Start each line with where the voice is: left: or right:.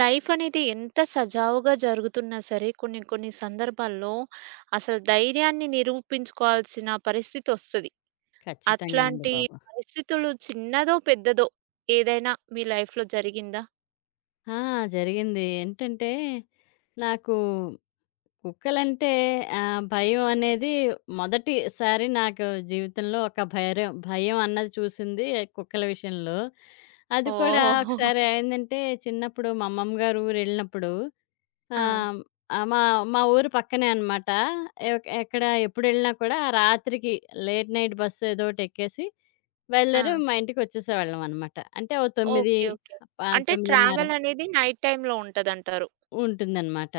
right: Life అనేది ఎంత సజావుగా జరుగుతున్నా సరే, కొన్ని కొన్ని సందర్భాల్లో అసలు ధైర్యాన్ని నిరూపించుకోవాల్సిన పరిస్థితొస్తది.
left: ఖచ్చితంగానండి
right: అట్లాంటి
left: బాబు.
right: పరిస్థితులు చిన్నదో, పెద్దదో ఏదైనా మీ లైఫ్‌లో జరిగిందా?
left: ఆ! జరిగింది. ఏంటంటే, నాకు కుక్కలంటే భయం అనేది మొదటిసారి నాకు జీవితంలో ఒక భయం అన్నది చూసింది కుక్కల విషయంలో. అది కూడా
right: ఓహ్!
left: ఒకసారి ఏందంటే, చిన్నప్పుడు మా అమ్మమ్మ గారు ఊరెళ్ళినప్పుడు
right: ఆ!
left: ఆహ్, ఆహ్, మా మా ఊరు పక్కనే అనమాట. ఎక్కడ ఎప్పుడెళ్ళినా కూడా రాత్రికి లేట్ నైట్ బస్సు ఏదో ఒకటెక్కేసి
right: ఆ!
left: బయలుదేరి మా ఇంటికొచ్చేసేవాళ్ళం అనమాట. అంటే ఓ 9
right: ఓకే. ఓకే. అంటే
left: 9:30
right: ట్రావెల్ అనేది నైట్ టైమ్‌లో ఉంటదంటారు.
left: ఉంటుందనమాట.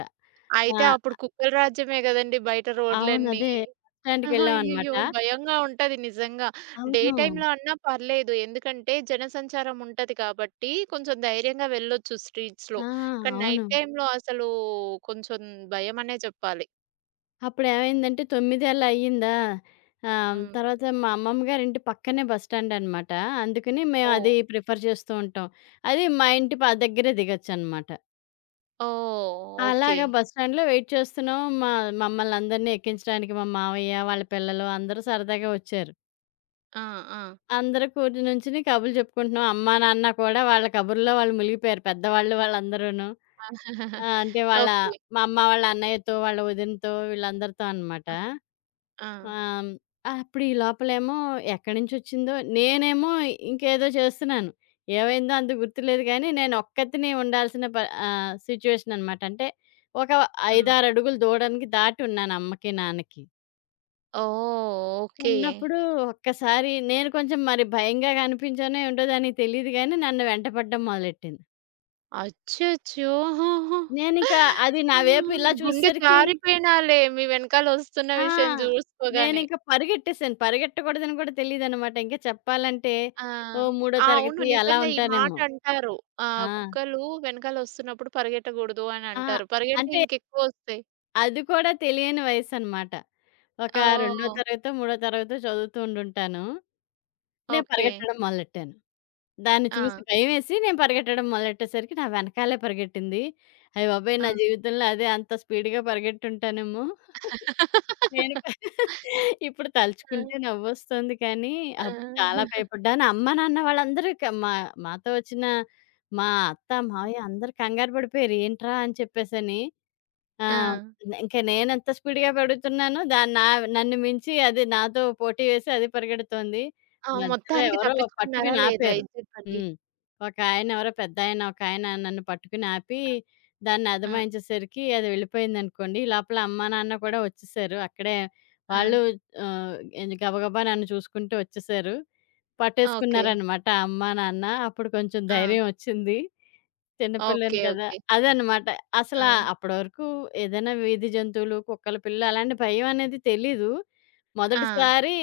left: ఆ!
right: అయితే అప్పుడు కుక్కల రాజ్యమే గదండీ బయట
left: అవును.
right: రోడ్లన్నీ.
left: అదే బస్
right: ఆహా!
left: స్టాండ్‌కెళ్ళామనమాట.
right: అయ్యయ్యో! భయంగా ఉంటది నిజంగా. డే
left: అవును.
right: టైమ్‌లో అన్నా పర్లేదు. ఎందుకంటే జనసంచారం ఉంటది కాబట్టి కొంచెం ధైర్యంగా వెళ్ళొచ్చు స్ట్రీట్స్‌లో.
left: ఆ!
right: కానీ
left: అవును.
right: నైట్ టైమ్‌లో అసలు కొంచెం భయమనే చెప్పాలి.
left: అప్పుడేమైందంటే 9 అలా అయ్యిందా,
right: హ్మ్.
left: తర్వాత మా అమ్మమ్మ గారింటి పక్కనే బస్ స్టాండ్ అనమాట. అందుకని మేము
right: ఓహ్!
left: అది ప్రిఫర్ చేస్తూ ఉంటాం. అది మా ఇంటి ప దగ్గరే దిగొచ్చనమాట.
right: ఓహ్! ఓకే.
left: అలాగా బస్ స్టాండ్‌లో వెయిట్ చేస్తున్నాం. మమ్మల్నందరిని ఎక్కించడానికి మా మావయ్య, వాళ్ళ పిల్లలు అందరూ సరదాగా వచ్చారు.
right: ఆ! ఆ!
left: అందరూ కూర్చి నుంచుని కబుర్లు చెప్పుకుంటున్నాం. అమ్మా, నాన్న కూడా వాళ్ళ కబుర్లో వాళ్ళు మునిగిపోయారు. పెద్దవాళ్ళు వాళ్ళందరూను. ఆ! అంటే
right: ఓకే.
left: మా అమ్మ వాళ్ళ అన్నయ్యతో, వాళ్ళ వదినతో వీళ్ళందరితో అనమాట.
right: ఆ! ఆ!
left: ఆహ్, అప్పుడు ఈ లోపలేమో ఎక్కడి నుంచొచ్చిందో నేనేమో ఇంకేదో చేస్తున్నాను. ఏమైందో అంత గుర్తులేదు గానీ, నేను ఒక్కతిని ఉండాల్సిన సిట్యుయేషన్ అనమాట. అంటే ఒక
right: ఆ!
left: 5,
right: ఓహ్!
left: 6 అడుగులు దూడనికి దాటి ఉన్నాను అమ్మకి, నాన్నకి.
right: ఓకే.
left: ఉన్నప్పుడు ఒక్కసారి నేను కొంచెం మరి భయంగా కనిపించానో ఏంటో దానికి తెలీదు గానీ, నన్ను వెంటపడడం మొదలెట్టింది.
right: అచ్చచ్చో!
left: నేనింక అది
right: ఆ!
left: నా వైపు ఇలా
right: గుండె
left: చూసేసరికి,
right: జారిపోయినాలే మీ వెనకాల వస్తున్న
left: ఆ,
right: విషయం చూసుకోగానే.
left: నేనింక పరిగెట్టేసాను. పరిగెట్టకూడదని కూడా తెలీదనమాట. ఇంకా చెప్పాలంటే
right: ఆ!
left: ఓ మూడో
right: ఆ! అవును.
left: తరగతి అలా
right: నిజంగా ఈ మాట
left: ఉంటానేమో.
right: అంటారు.
left: ఆ!
right: కుక్కలు వెనకాల వస్తున్నప్పుడు పరిగెట్టకూడదు అని
left: ఆ!
right: అంటారు. పరిగెడితే
left: అంటే
right: ఇంకెక్కువొస్తాయి.
left: అది కూడా తెలియని వయసనమాట. ఒక రెండో
right: ఓహ్!
left: తరగతో, మూడో తరగతో చదువుతూ ఉండుంటాను. నేను
right: ఓకే.
left: పరిగెట్టడం మొదలెట్టాను. దాన్ని చూసి
right: ఆ!
left: భయమేసి నేను పరిగెట్టడం మొదలెట్టేసరికి నా వెనకాలే పరిగెట్టింది. అయ్య బాబోయ్!
right: ఆ!
left: నా జీవితంలో అదే అంత స్పీడ్‌గా పరిగెట్టుంటానేమో. నేను ఇప్పుడు
right: ఆ!
left: తలుచుకుంటే నవ్వొస్తుంది కానీ,
right: ఆ!
left: అప్పుడు చాలా భయపడ్డాను. అమ్మ, నాన్న వాళ్ళందరూ క మా మాతో వచ్చిన మా అత్త, మావయ్య అందరూ కంగారు పడిపోయారు. ఏంట్రా అని చెప్పేసని. ఆ!
right: ఆ!
left: ఇంక నేనెంత స్పీడ్‌గా పెడుతున్నానో దాన్ని నా నన్ను మించి అది నాతో పోటీ వేసి అది పరిగెడుతోంది.
right: ఆ!
left: మధ్యలో
right: మొత్తానికి
left: ఎవరో
right: తప్పించుకున్నారా
left: పట్టుకుని
right: లేదా?
left: ఆపారు.
right: ఇది చెప్పండి.
left: హ్మ్. ఒకాయన ఎవరో పెద్దాయన ఒకాయన నన్ను పట్టుకుని ఆపి, దాన్ని
right: ఆ!
left: అదమాయించేసరికి అది వెళ్ళిపోయిందనుకోండి. ఈ లోపల అమ్మా, నాన్న కూడా వచ్చేసారు. అక్కడే
right: ఆ!
left: వాళ్ళు ఆహ్, ఏంది గబగబా నన్ను చూసుకుంటూ వచ్చేసారు.
right: ఓకే.
left: పట్టేసుకున్నారనమాట అమ్మా, నాన్న. అప్పుడు కొంచెం
right: ఆ!
left: ధైర్యం వచ్చింది. చిన్న పిల్లని
right: ఓకే.
left: కదా!
right: ఓకే.
left: అదనమాట.
right: ఆ!
left: అసలా అప్పడి వరకు ఏదైనా వీధి జంతువులు, కుక్కల పిల్లులు అలాంటి భయం అనేది తెలీదు.
right: ఆ!
left: మొదటిసారి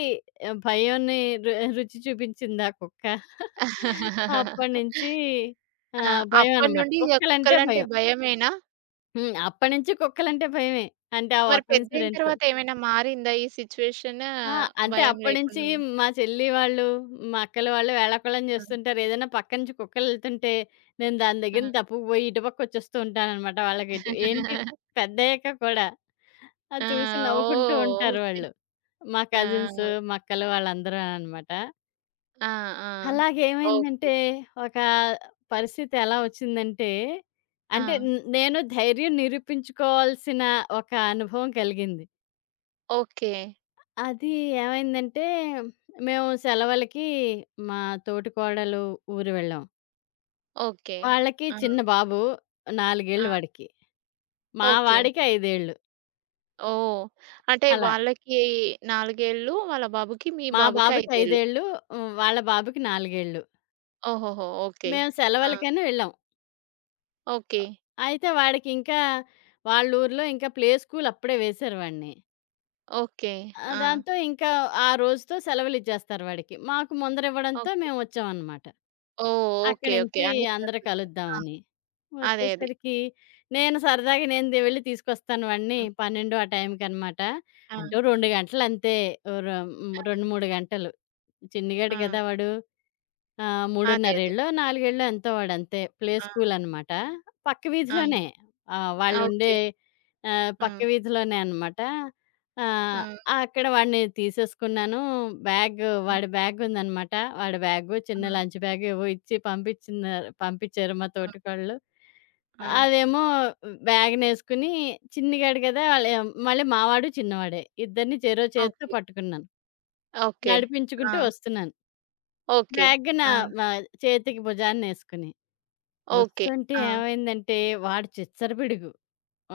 left: భయాన్ని రు రుచి చూపించింది ఆ కుక్క. అప్పటినుంచి
right: ఆ!
left: భయం అనమాట.
right: అప్పటినుండి ఇగ
left: కుక్కలంటే
right: కుక్కలంటే
left: భయం.
right: భయమేనా?
left: హ్మ్. అప్పటినుంచి కుక్కలంటే భయమే. అంటే ఆ
right: మరి
left: ఒక్క
right: పెద్దయిన
left: ఇన్సిడెంట్‌తో.
right: తర్వాత ఏమైనా మారిందా ఈ సిట్యుయేషన్?
left: ఆ! అంటే
right: భయం
left: అప్పడినుంచి
right: లేకుండా ఉన్
left: మా చెల్లి వాళ్ళు, మా అక్కల వాళ్ళు వేళాకోళం
right: ఆ!
left: చేస్తుంటారు. ఏదైనా పక్క నుంచి కుక్కలెళ్తుంటే, నేను దాని
right: ఆ!
left: దగ్గర నుంచి తప్పుకుపోయి ఇటు పక్కొచ్చేస్తూ ఉంటాననమాట. వాళ్ళకి ఎటు ఏంటి పెద్దయ్యాక కూడా. అది
right: ఆ!
left: చూసి నవ్వుకుంటూ
right: ఓహ్!
left: ఉంటారు
right: ఓకే.
left: వాళ్ళు. మా
right: ఆ!
left: కజిన్స్, మా అక్కలు వాళ్ళందరూ అనమాట.
right: ఆ! ఆ! ఓకే.
left: అలాగేమైందంటే, ఒక పరిస్థితి ఎలా వచ్చిందంటే,
right: ఆ!
left: అంటే నేను ధైర్యం నిరూపించుకోవాల్సిన ఒక అనుభవం కలిగింది.
right: ఓకే.
left: అది ఏమైందంటే, మేము సెలవులకి మా తోటి కోడలు ఊరు వెళ్ళాం.
right: ఓకే.
left: వాళ్ళకి
right: ఆ!
left: చిన్న బాబు,
right: ఆ!
left: నాలుగేళ్ళు వాడికి. మా
right: ఓకే.
left: వాడికి 5 ఏళ్ళు
right: ఓహ్! అంటే
left: అలా.
right: వాళ్ళకి 4 ఏళ్ళు, వాళ్ళ బాబుకి, మీ
left: మా
right: బాబుకి
left: బాబుకి
right: 5
left: 5
right: ఏళ్ళు.
left: ఏళ్ళు, హ్మ్, వాళ్ళ బాబుకి 4 ఏళ్ళు.
right: ఓహోహో! ఓకే.
left: మేము
right: ఆ!
left: సెలవులకని వెళ్ళాం.
right: ఓకే.
left: అయితే వాడికి ఇంకా వాళ్ళ ఊర్లో ఇంకా ప్లే స్కూల్ అప్పుడే వేశారు వాడిని.
right: ఓకే. ఆ!
left: దాంతో ఇంకా ఆ రోజుతో సెలవులిచ్చేస్తారు వాడికి. మాకు ముందర ఇవ్వడంతో
right: ఓకే.
left: మేమొచ్చామనమాట.
right: ఓహ్!
left: అక్కడి
right: ఓకే. ఓకే.
left: నుంచి
right: అన్ని
left: అందరూ
right: కలిసొచ్చాయి. ఆ!
left: కలుద్దామని.
right: అదే. అదే.
left: వచ్చేసరికి నేను వెళ్ళి తీసుకొస్తాను వాడిని
right: హ్మ్.
left: 12 ఆ టైంకనమాట.
right: ఆ!
left: అంటే ఓ 2 గంటలంతే. ఓ ర హ్మ్.
right: ఆ!
left: 2, 3 గంటలు. చిన్నగాడు
right: ఆ!
left: కదా వాడు. ఆ!
right: అదే.
left: 3:30
right: అదే.
left: ఏళ్ళో, నాలుగేళ్ళో ఎంతో వాడంతే. ప్లే
right: ఆ!
left: స్కూలనమాట. పక్క
right: ఆ!
left: వీధిలోనే. ఆహ్,
right: ఆ!
left: వాళ్ళుండే
right: ఓకే. ఆ!
left: పక్క వీధిలోనే అనమాట.
right: ఆ!
left: ఆహ్, అక్కడ వాడిని తీసేసుకున్నాను. బ్యాగ్
right: హ్మ్.
left: వాడి బ్యాగుందనమాట. వాడి బ్యాగు, చిన్న
right: హ్మ్.
left: లంచ్ బ్యాగ్ ఏవో ఇచ్చి పంపిచ్చారు మా
right: హ్మ్.
left: తోటికోడలు.
right: హ్మ్.
left: అదేమో బ్యాగునేసుకుని చిన్నిగాడు కదా! మళ్ళీ మావాడు, చిన్నవాడే. ఇద్దరిని చెరో చేత్తో
right: ఓకే.
left: పట్టుకున్నాను.
right: ఓకే. ఆ!
left: నడిపించుకుంటూ వస్తున్నాను.
right: ఓకే.
left: బ్యాగ్‌నా
right: ఆ!
left: మా చేతికి భుజాన్నేసుకుని.
right: ఓకే.
left: వస్తుంటే
right: ఆ!
left: ఏమైందంటే, వాడు చిచ్చరపిడుగు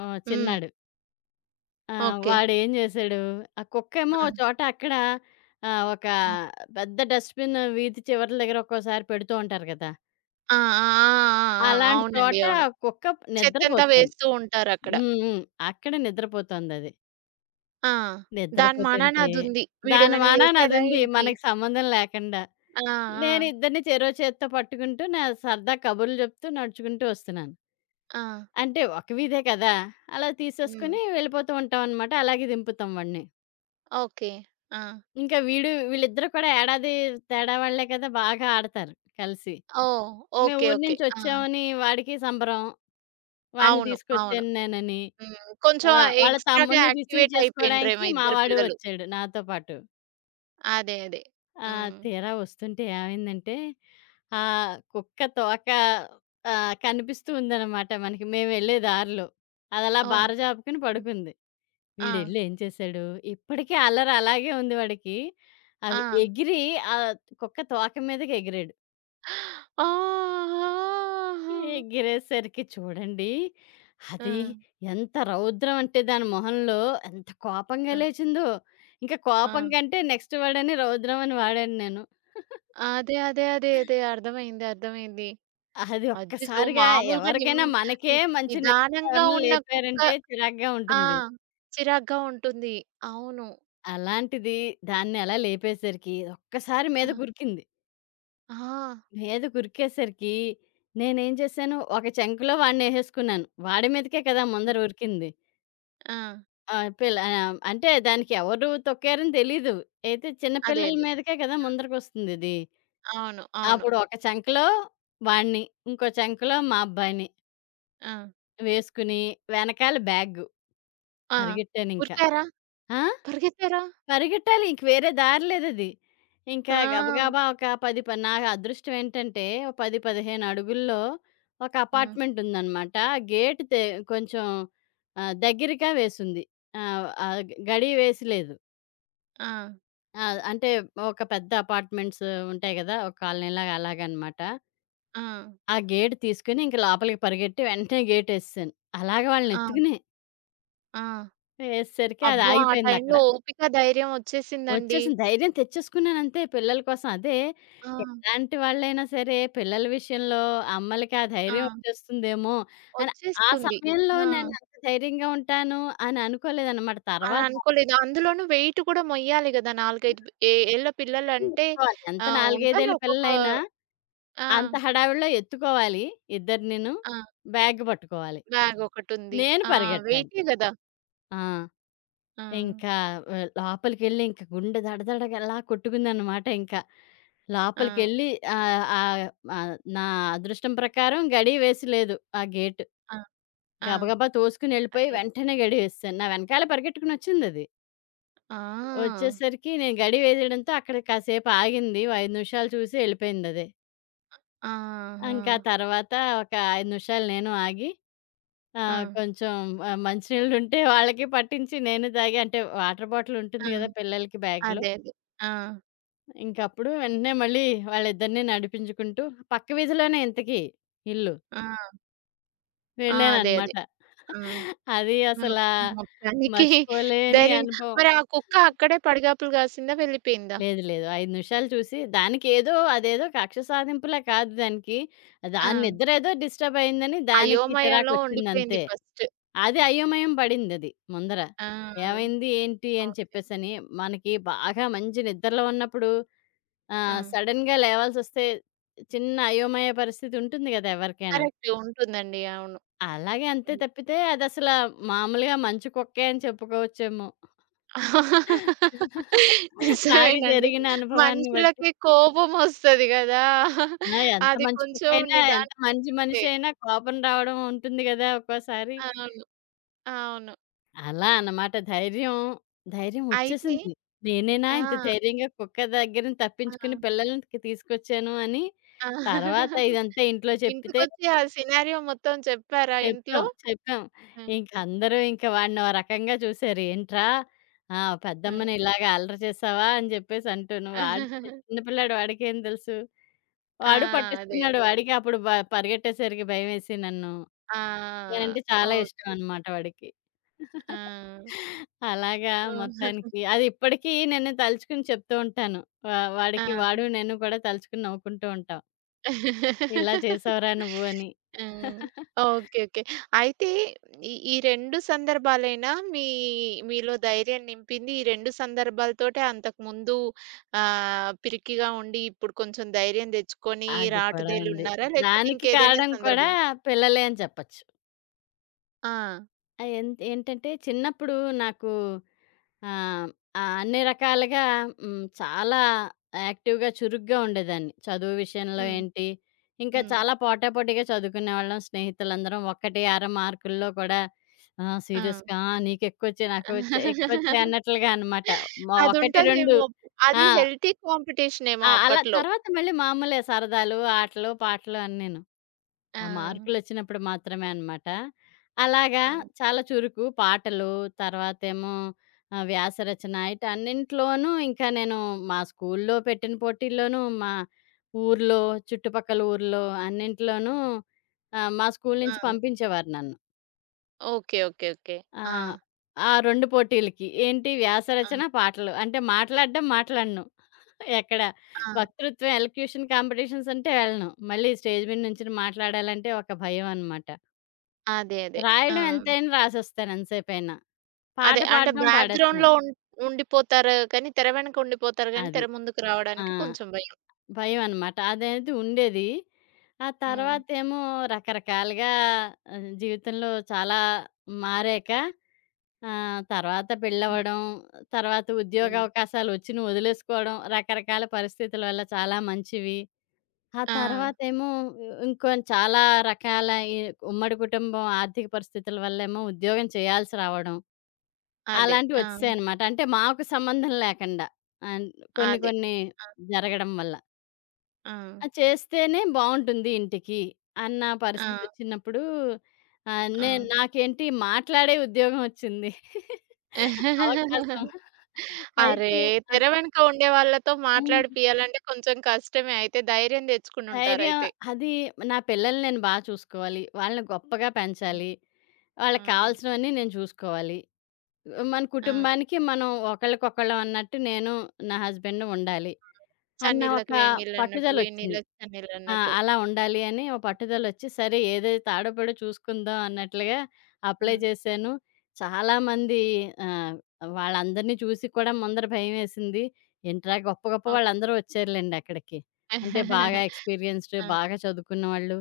right: హ్మ్.
left: చిన్నాడు.
right: ఓకే.
left: వాడేం చేశాడు, ఆ కుక్కేమో
right: ఆ!
left: ఓ చోట అక్కడ ఒక
right: హ్మ్.
left: పెద్ద డస్ట్‌బిన్ వీధి చివరల దగ్గర ఒక్కోసారి పెడుతూ ఉంటారు కదా!
right: ఆ! ఆ! ఆ! ఆ! ఆ!
left: అలాంటి
right: అవునండి.
left: చోట
right: అవును.
left: కుక్క
right: చెత్తంతా
left: నిద్రపోతుంది.
right: వేస్తూ ఉంటారక్కడ.
left: హ్మ్. అక్కడ నిద్రపోతుందది.
right: ఆ! దాని మనాన
left: నిద్రపోతుంటే
right: అదుంది.
left: దాని
right: వీడేమైనా
left: వానాన
right: చేసాడా
left: అదుంది
right: ఏంటి?
left: మనకి సంబంధం లేకుండా.
right: ఆ!
left: నేను
right: ఆ!
left: ఇద్దరిని చెరో చేత్తో పట్టుకుంటూ, నా సరదా కబుర్లు చెప్తూ నడుచుకుంటూ వస్తున్నాను.
right: ఆ!
left: అంటే ఒక వీధే కదా! అలా
right: హ్మ్.
left: తీసేసుకొని వెళ్ళిపోతూ ఉంటామనమాట. అలాగే దింపుతాం వాడిని.
right: ఓకే. ఆ!
left: ఇంకా వీళ్ళిద్దరూ కూడా ఏడాది తేడా వాళ్ళే కదా! బాగా ఆడతారు కలిసి.
right: ఓహ్!
left: మేము
right: ఓకే.
left: ఊరు
right: ఓకే.
left: నుంచి
right: ఆ!
left: వచ్చామని వాడికి సంబరం. వాడిని
right: అవును. అవును.
left: తీసుకొచ్చాను నేనని.
right: హ్మ్. కొంచెం
left: ఆ! వాళ్ళ
right: ఎక్స్‌ట్రా‌గా
left: తమ్ముడిని రిసీవ్
right: యాక్టివేట్
left: చేసుకోవడానికి
right: అయిపోయిండ్రేమో
left: మా
right: ఇద్దరు
left: వాడు
right: పిల్లలు.
left: వచ్చాడు నాతో పాటు.
right: అదే. అదే.
left: ఆ!
right: హ్మ్.
left: తీరా వస్తుంటే ఏమైందంటే కుక్క తోక కనిపిస్తూ ఉందనమాట మనకి మేము వెళ్ళే దారిలో. అదలా
right: ఓహో!
left: బారజాపుకుని పడుకుంది.
right: ఆ!
left: వీడెళ్ళి ఏం చేశాడు, ఇప్పటికీ అల్లరి అలాగే ఉంది వాడికి.
right: ఆ!
left: అవి ఎగిరి ఆహ్, కుక్క తోక మీదకి ఎగిరాడు.
right: ఆహా!
left: ఎగిరేసరికి చూడండి,
right: ఆ!
left: అది ఎంత రౌద్రం అంటే దాని మొహంలో ఎంత కోపంగా
right: ఆ!
left: లేచిందో. ఇంకా
right: ఆ!
left: కోపం కంటే నెక్స్ట్ వర్డని రౌద్రం అని వాడాను నేను.
right: అదే. అదే. అదే. అదే. అర్థమైంది. అర్థమైంది.
left: అది
right: అచ్చచ్చో!
left: ఒక్కసారిగా,
right: మామూలుగా నిమ్
left: ఎవరికైనా మనకే
right: ని
left: మంచి నిద్రలో
right: నిదానంగా
left: ఎవరైనా
right: ఉన్న కుక్క
left: లేపారంటే చిరాకుగా
right: ఆ!
left: ఉంటుంది.
right: చిరాగ్గా ఉంటుంది. అవును.
left: అలాంటిది దాన్నెలా లేపేసరికి ఒక్కసారి
right: ఆ!
left: మీద కురికింది.
right: ఆ!
left: మీద ఉరికేసరికి నేనేం చేశాను, ఒక చంకలో వాడినేసేసుకున్నాను. వాడి మీదకే కదా ముందర ఉరికింది.
right: ఆ!
left: అంటే దానికి ఎవరు తొక్కారని తెలీదు. అయితే చిన్న
right: అదే.
left: పిల్లల
right: అదే.
left: మీదకే కదా ముందరకొస్తుందిది.
right: అవును. అవును.
left: అప్పుడు ఒక చంకలో వాడిని, ఇంకో చంకలో మా అబ్బాయిని
right: ఆ!
left: వేసుకుని, వెనకాల బ్యాగు,
right: ఆ!
left: పరిగెట్టానింకా.
right: ఉరికారా?
left: ఆ!
right: పరిగెత్తారా?
left: పరిగెట్టాలి. ఇంక వేరే దారి లేదది. ఇంకా
right: ఆ!
left: గబగబా ఒక 10 ప నా అదృష్టం ఏంటంటే, ఓ 10, 15 అడుగుల్లో ఒక
right: హ్మ్.
left: అపార్ట్‌మెంట్ ఉందనమాట. గేట్ తె కొంచెం దగ్గరగా వేసుంది. ఆహ్, ఆహ్, గడి వేసి లేదు.
right: ఆ!
left: ఆ! అంటే ఒక పెద్ద అపార్ట్‌మెంట్స్ ఉంటాయి గదా! ఒక కాలనీలాగా అలాగనమాట.
right: ఆ!
left: ఆ గేట్ తీసుకొని ఇంక లోపలికి పరిగెట్టి వెంటనే గేటేసేసాను. అలాగ
right: ఆ!
left: వాళ్ళనెత్తుకుని,
right: ఆ!
left: ఎసేసరికి అది
right: అబ్బో! ఆ
left: ఆగిపోయిందక్కడ.
right: టైంలో ఓపిక, ధైర్యం ఒచ్చేసిందండి.
left: వచ్చేసింది. ధైర్యం తెచ్చేసుకున్నానంతే పిల్లల కోసం. అదే
right: ఆ!
left: ఎలాంటి వాళ్ళైనా సరే పిల్లల విషయంలో అమ్మలకి ఆ
right: ఆ!
left: ధైర్యం వచ్చేస్తుందేమో అని ఆ
right: ఒచ్చేస్తుంది.
left: సమయంలో
right: ఆ!
left: నేను అంత ధైర్యంగా ఉంటాను అని అనుకోలేదనమాట.
right: అని
left: తర్వాత
right: అనుకోలేదు. అందులోనూ వెయిట్ కూడా మొయ్యాలి గదా! 4, 5 ఏళ్ళ
left: అందరిని
right: పిల్లలంటే
left: ఎత్తుకోవాలి. ఎంత 4, 5
right: ఉంటారు
left: ఏళ్ల
right: ఒక్కొక్క
left: పిల్లలైనా
right: ఆ!
left: అంత హడావిడిలో ఎత్తుకోవాలి ఇద్దరినీను.
right: ఆ!
left: బ్యాగ్ పట్టుకోవాలి.
right: బ్యాగ్ ఒకటుంది.
left: నేను
right: ఆ! హ్మ్.
left: పరిగెట్టాలి.
right: వెయిటే గదా!
left: ఆ!
right: ఆ!
left: ఇంకా లోపలికెళ్ళి ఇంక గుండె దడదడగలా కొట్టుకుందనమాట ఇంకా.
right: ఆ!
left: లోపలికెళ్ళి ఆహ్, ఆహ్, ఆహ్, నా అదృష్టం ప్రకారం గడి వేసి లేదు ఆ గేటు.
right: ఆ! ఆ!
left: గబగబా తోసుకుని ఎళ్ళిపోయి
right: అదే.
left: వెంటనే గడియేసేసాను. నా వెనకాల పరిగెట్టుకునొచ్చిందది.
right: ఆ!
left: వచ్చేసరికి నేను గడి వేసేయడంతో అక్కడ కాసేపు ఆగింది. ఓ 5 నిమిషాలు చూసి ఎళ్ళిపోయిందది.
right: ఆహా!
left: ఇంకా తర్వాత ఒక 5 నిమిషాలు నేను ఆగి
right: ఆ!
left: కొంచెం మంచినీళ్ళుంటే వాళ్ళకి పట్టించి నేను తాగి అంటే వాటర్ బాటిల్ ఉంటుంది గదా!
right: ఆ!
left: పిల్లలకి బ్యాగ్‌లో.
right: అదే. అదే. ఆ!
left: ఇంకప్పుడు వెంటనే మళ్ళీ వాళ్ళిద్దరిని నడిపించుకుంటూ పక్క వీధిలోనే ఇంతకీ ఇల్లు.
right: ఆ! ఆ! అదే. అదే.
left: వెళ్ళాననమాట.
right: ఆ!
left: అది
right: ఆ!
left: అసలా
right: మొత్తానికి
left: మర్చిపోలేని
right: ధైర్యంగా
left: అనుభవం.
right: మరి ఆ కుక్క అక్కడే పడిగాపులు కాసిందా? వెళ్ళిపోయిందా?
left: లేదు. లేదు. 5 నిమిషాలు చూసి దానికేదో అదేదో కక్ష సాధింపులా కాదు దానికి.
right: ఆ!
left: దాని నిద్రేదో డిస్టర్బ్ అయిందని దానికి
right: అయోమయంలో ఉండిపోయింది
left: చిరాకొచ్చిందంతే.
right: ఫస్ట్.
left: అది అయోమయం పడిందది ముందర.
right: ఆ!
left: ఏమైంది? ఏంటి? అని
right: ఓకే.
left: చెప్పేసని మనకి బాగా మంచి నిద్రలో ఉన్నప్పుడు ఆ!
right: ఆ!
left: సడెన్‌గా లేవాల్సొస్తే చిన్న అయోమయ పరిస్థితి ఉంటుంది గదా! ఎవరికైనా.
right: కరెక్ట్. ఉంటుందండి. అవును.
left: అలాగే అంతే
right: హ్మ్.
left: తప్పితే మామూలుగా మంచు కుక్కే అని చెప్పుకోవచ్చేమో. నాకు
right: నిజమేనండి.
left: జరిగిన అనుభవాన్ని బట్టి.
right: మనుషులకి కోపమొస్తది గదా!
left: ఆ! ఎంత
right: అది
left: మంచి
right: కొంచెం
left: కుక్కయినా, ఎంత
right: నిదానిస్తే.
left: మంచి మనిషయినా కోపం రావడం ఉంటుంది గదా! ఒక్కోసారి.
right: అవును. అవును.
left: అలా అన్నమాట ధైర్యం
right: అయితే
left: ఒచ్చేసింది. నేనేనా
right: ఆ!
left: ఇంత ధైర్యంగా కుక్క దగ్గర నుంచి
right: ఆ!
left: తప్పించుకుని పిల్లల్ని తి తీసుకొచ్చాను అని.
right: ఆ!
left: తర్వాత ఇదంతా ఇంట్లో చెప్పితే
right: ఇంటికొచ్చి ఆ సినారియో మొత్తం చెప్పారా ఇంట్లో?
left: చెప్పాం.
right: ఆ!
left: ఇంక వాడిని ఓ రకంగా చూసారు. ఏంట్రా, ఆ,
right: ఆ!
left: పెద్దమ్మని ఇలాగ అల్లరి చేసావా? అని చెప్పేసి అంటూను. వాడు
right: ఆ!
left: చిన్న పిల్లాడు వాడికేం తెలుసు. వాడు
right: అదే.
left: పట్టేసుకున్నాడు.
right: అదే.
left: వాడికి అప్పుడు బ పరిగెట్టేసరికి భయమేసి నన్ను.
right: ఆ!
left: నేనంటే చాలా ఇష్టం
right: ఓకే.
left: అనమాట వాడికి.
right: ఆ!
left: అలాగా
right: ఆహా!
left: మొత్తానికి అది ఇప్పటికీ నేను తలుచుకుని చెప్తూ ఉంటాను. వాడికి
right: ఆ!
left: వాడు, నేను కూడా తలుచుకుని నవ్వుకుంటూ ఉంటాం. ఇలా చేసావురా నువ్వు అని.
right: ఆ! ఓకే. ఓకే. అయితే ఈ ఈ 2 సందర్భాలైనా మీలో ధైర్యం నింపింది. ఈ 2 సందర్భాలతోటే అంతకుముందు పిరికిగా ఉండి ఇప్పుడు కొంచెం ధైర్యం తెచ్చుకొని
left: అది కూడా ఉంది.
right: రాటుదేలున్నారా? లేకపోతే
left: దానికి
right: ఇంకేదైనా
left: కారణం కూడా
right: సందర్భం?
left: పిల్లలే అని చెప్పచ్చు.
right: ఆ!
left: ఆహ్, ఎంత్ ఏంటంటే చిన్నప్పుడు నాకు ఆహ్, ఆహ్, అన్ని రకాలుగా చాలా యాక్టివ్‌గా, చురుగ్గా ఉండేదాన్ని. చదువు విషయంలో
right: హ్మ్.
left: ఏంటి, ఇంకా
right: హ్మ్.
left: చాలా పోటాపోటీగా చదువుకునేవాళ్ళం స్నేహితులందరం. ఒకటి, అర మార్కుల్లో కూడా
right: ఆ!
left: సీరియస్‌గా, ఆ, నీకెక్కువొచ్చాయి, ఎక్కువొచ్చాయి అన్నట్లుగా అనమాట. మా 1, 2.
right: అదుంటదేమో. అది
left: ఆ!
right: హెల్తీ
left: ఆ!
right: కాంపిటీషనేమో
left: అలా
right: అప్పట్లో.
left: తర్వాత మళ్ళీ మామూలే సరదాలు, ఆటలు, పాటలు అన్నీను.
right: ఆ!
left: ఆ మార్పులొచ్చినప్పుడు మాత్రమే అనమాట. అలాగా
right: ఆ!
left: చాలా చురుకు. తర్వాతేమో వ్యాసరచన ఇటన్నింట్లోనూ ఇంకా నేను మా స్కూల్లో పెట్టిన పోటీల్లోనూ, మా ఊర్లో, చుట్టుపక్కల ఊర్లో అన్నింట్లోనూ మా స్కూలు
right: ఆ!
left: నుంచి పంపించేవారు నన్ను.
right: ఓకే. ఓకే. ఓకే. ఆ!
left: ఆహ్, ఆ 2 పోటీలకి. ఏంటి
right: ఆ!
left: వ్యాసరచన, పాటలు. అంటే మాట్లాడను. ఎక్కడ
right: ఆ!
left: వక్తృత్వం, ఎలక్యూషన్ కాంపిటీషన్స్ అంటే వెళ్ళను. మళ్ళీ స్టేజ్ మీద నుంచొని మాట్లాడాలంటే ఒక భయం అనమాట.
right: అదే. అదే. ఆ!
left: రాయడం
right: హ్మ్.
left: ఎంతైనా రాసేస్తాను ఎంతసేపైనా. పాట
right: అదే. అంటే
left: పాడడం పాడేస్తాను.
right: బ్యాక్‌గ్రౌండ్‌లో ఉం ఉండిపోతారు కానీ, తెర వెనక ఉండిపోతారు కానీ,
left: అది.
right: తెర ముందుకు
left: ఆ!
right: రావడానికి కొంచెం భయం.
left: భయమనమాట. అదనేది ఉండేది. ఆ
right: హ్మ్.
left: తర్వాతేమో రకరకాలుగా జీవితంలో చాలా మారాక తర్వాత
right: హ్మ్.
left: పెళ్ళవ్వడం, తర్వాత ఉద్యోగ
right: హ్మ్.
left: అవకాశాలు వచ్చిన వదిలేసుకోవడం, రకరకాల పరిస్థితుల వల్ల చాలా మంచివి. ఆ
right: ఆ!
left: తర్వాతేమో చాలా రకాల ఈ ఉమ్మడి కుటుంబం ఆర్థిక పరిస్థితుల వల్లేమో ఉద్యోగం చేయాల్సి రావడం.
right: అదే. ఆ!
left: అలాంటివొచ్చేసాయనమాట. అంటే మాకు సంబంధం లేకండా. అన్ కొన్ని
right: అదే.
left: కొన్ని
right: ఆ!
left: జరగడం వల్ల.
right: ఆ!
left: ఆ! చేస్తేనే బావుంటుంది ఇంటికి అన్న
right: ఆ!
left: పరిస్థితొచ్చినప్పుడు ఆహ్, నేను
right: హ్మ్.
left: నాకేంటి మాట్లాడే ఉద్యోగమొచ్చింది.
right: ఆ!
left: అవకాశం.
right: అరే!
left: అయితే అద్
right: తెర వెనుక ఉండే వాళ్ళతో
left: హ్మ్.
right: మాట్లాడిపియాలంటే కొంచెం కష్టమే. అయితే ధైర్యం
left: ధైర్యం
right: తెచ్చుకునుంటారయితే.
left: అది నా పిల్లల్ని నేను చూసుకోవాలి. వాళ్ళని గొప్పగా
right: హ్మ్.
left: పెంచాలి. వాళ్ళకి
right: హ్మ్.
left: కావాల్సినవన్నీ నేను చూసుకోవాలి. మన
right: ఆ!
left: కుటుంబానికి మనం ఒకళ్ళకొకళ్ళం అన్నట్టు నేను, నా హస్బెండ్ ఉండాలి. అన్న ఒక
right: చన్నీళ్ళకి వేడి నీళ్ళన్నట్టు, వేడి
left: పట్టుదలొచ్చింది.
right: నీళ్ళకి
left: ఆ!
right: చన్నీళ్ళన్నట్టు.
left: అలా ఉండాలి అని ఓ పట్టుదలొచ్చి, సరే ఏదైతే ఆడపడో చూసుకుందాం అన్నట్లుగా
right: ఆ!
left: అప్లై చేశాను. చాలామంది ఆహ్, వాళ్ళందరిని చూసి కూడా ముందర భయమేసింది. ఏంట్రా గొప్ప గొప్ప
right: ఓకే.
left: వాళ్ళందరూ వచ్చారులెండి అక్కడికి. అంటే బాగా ఎక్స్‌పీరియన్స్‌డ్,
right: ఆ!
left: బాగా చదువుకున్నవాళ్ళు.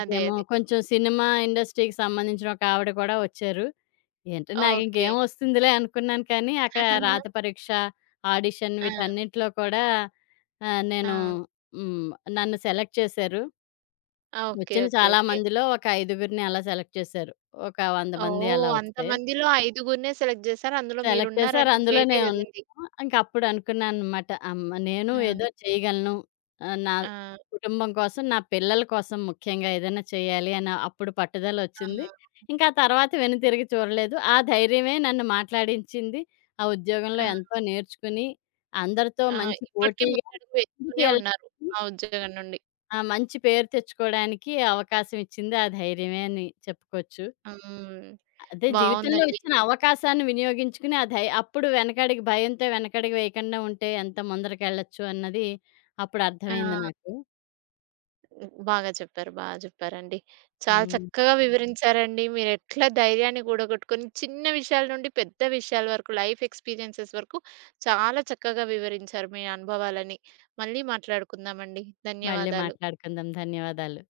right: అదే. అదే.
left: కొంచెం సినిమా ఇండస్ట్రీకి సంబంధించిన ఒక ఆవిడ కూడా వచ్చారు. ఏంటో
right: ఓకే.
left: నాకింకేం వస్తుందిలే అనుకున్నాను కానీ, అక్కడ రాత పరీక్ష, ఆడిషన్
right: ఆ!
left: వీటన్నిటిలో కూడా ఆహ్, నేను
right: ఆ!
left: హ్మ్. నన్ను సెలెక్ట్ చేశారు.
right: ఓకే.
left: వచ్చిన
right: ఓకే.
left: చాలా
right: ఓకే.
left: మందిలో ఒక ఐదుగురిని అలా సెలెక్ట్ చేశారు. ఒక 100 మంది అలా
right: ఓహ్!
left: వస్తే.
right: అంతమందిలో ఐదుగురినే సెలెక్ట్ చేశారు. అందులో
left: సెలెక్ట్ చేసారు.
right: మీరున్నారంటే గ్రేటే
left: అందులోనే ఉన్నాను.
right: గదండీ.
left: ఇంకప్పుడు అనుకున్నాననమాట. అమ్మ! నేను
right: ఆ!
left: ఏదో చేయగలను. నా
right: ఆ!
left: కుటుంబం కోసం, నా పిల్లల కోసం ముఖ్యంగా ఏదైనా చేయాలి అని అప్పుడు పట్టుదలొచ్చింది.
right: ఆ!
left: ఇంకా ఆ తర్వాత వెనుతిరిగి చూడలేదు. ఆ ధైర్యమే నన్ను మాట్లాడించింది. ఆ ఉద్యోగంలో
right: ఆ!
left: ఎంతో నేర్చుకుని, అందరితో
right: ఆ!
left: మంచి
right: ఇప్పటికి
left: పోటీగా
right: ముందడుగు వేస్తూనే
left: ముందుకెళ్ళడానికి
right: ఉన్నారు ఆ ఉద్యోగం నుండి.
left: ఆ! మంచి పేరు తెచ్చుకోవడానికి అవకాశం ఇచ్చింది ఆ ధైర్యమే అని చెప్పుకోవచ్చు.
right: హ్మ్.
left: అదే జీవితంలో
right: బావుందండి.
left: ఇచ్చిన అవకాశాన్ని వినియోగించుకుని, ఆ ధై అప్పుడు భయంతో వెనకడుగు వేయకుండా ఉంటే ఎంత ముందరకెళ్ళొచ్చు అన్నది అప్పుడు అర్థమైంది
right: ఆ!
left: నాకు.
right: బాగా చెప్పారు. బాగా చెప్పారండి. చాలా
left: హ్మ్.
right: చక్కగా వివరించారండి. మీరెట్లా ధైర్యాన్ని కూడగట్టుకొని చిన్న విషయాల నుండి పెద్ద విషయాల వరకు లైఫ్ ఎక్స్‌పీరియన్సెస్ వరకు చాలా చక్కగా వివరించారు మీ అనుభవాలని. మళ్ళీ మాట్లాడుకుందామండి.
left: మళ్ళీ
right: ధన్యవాదాలు.
left: మాట్లాడుకుందాం. ధన్యవాదాలు.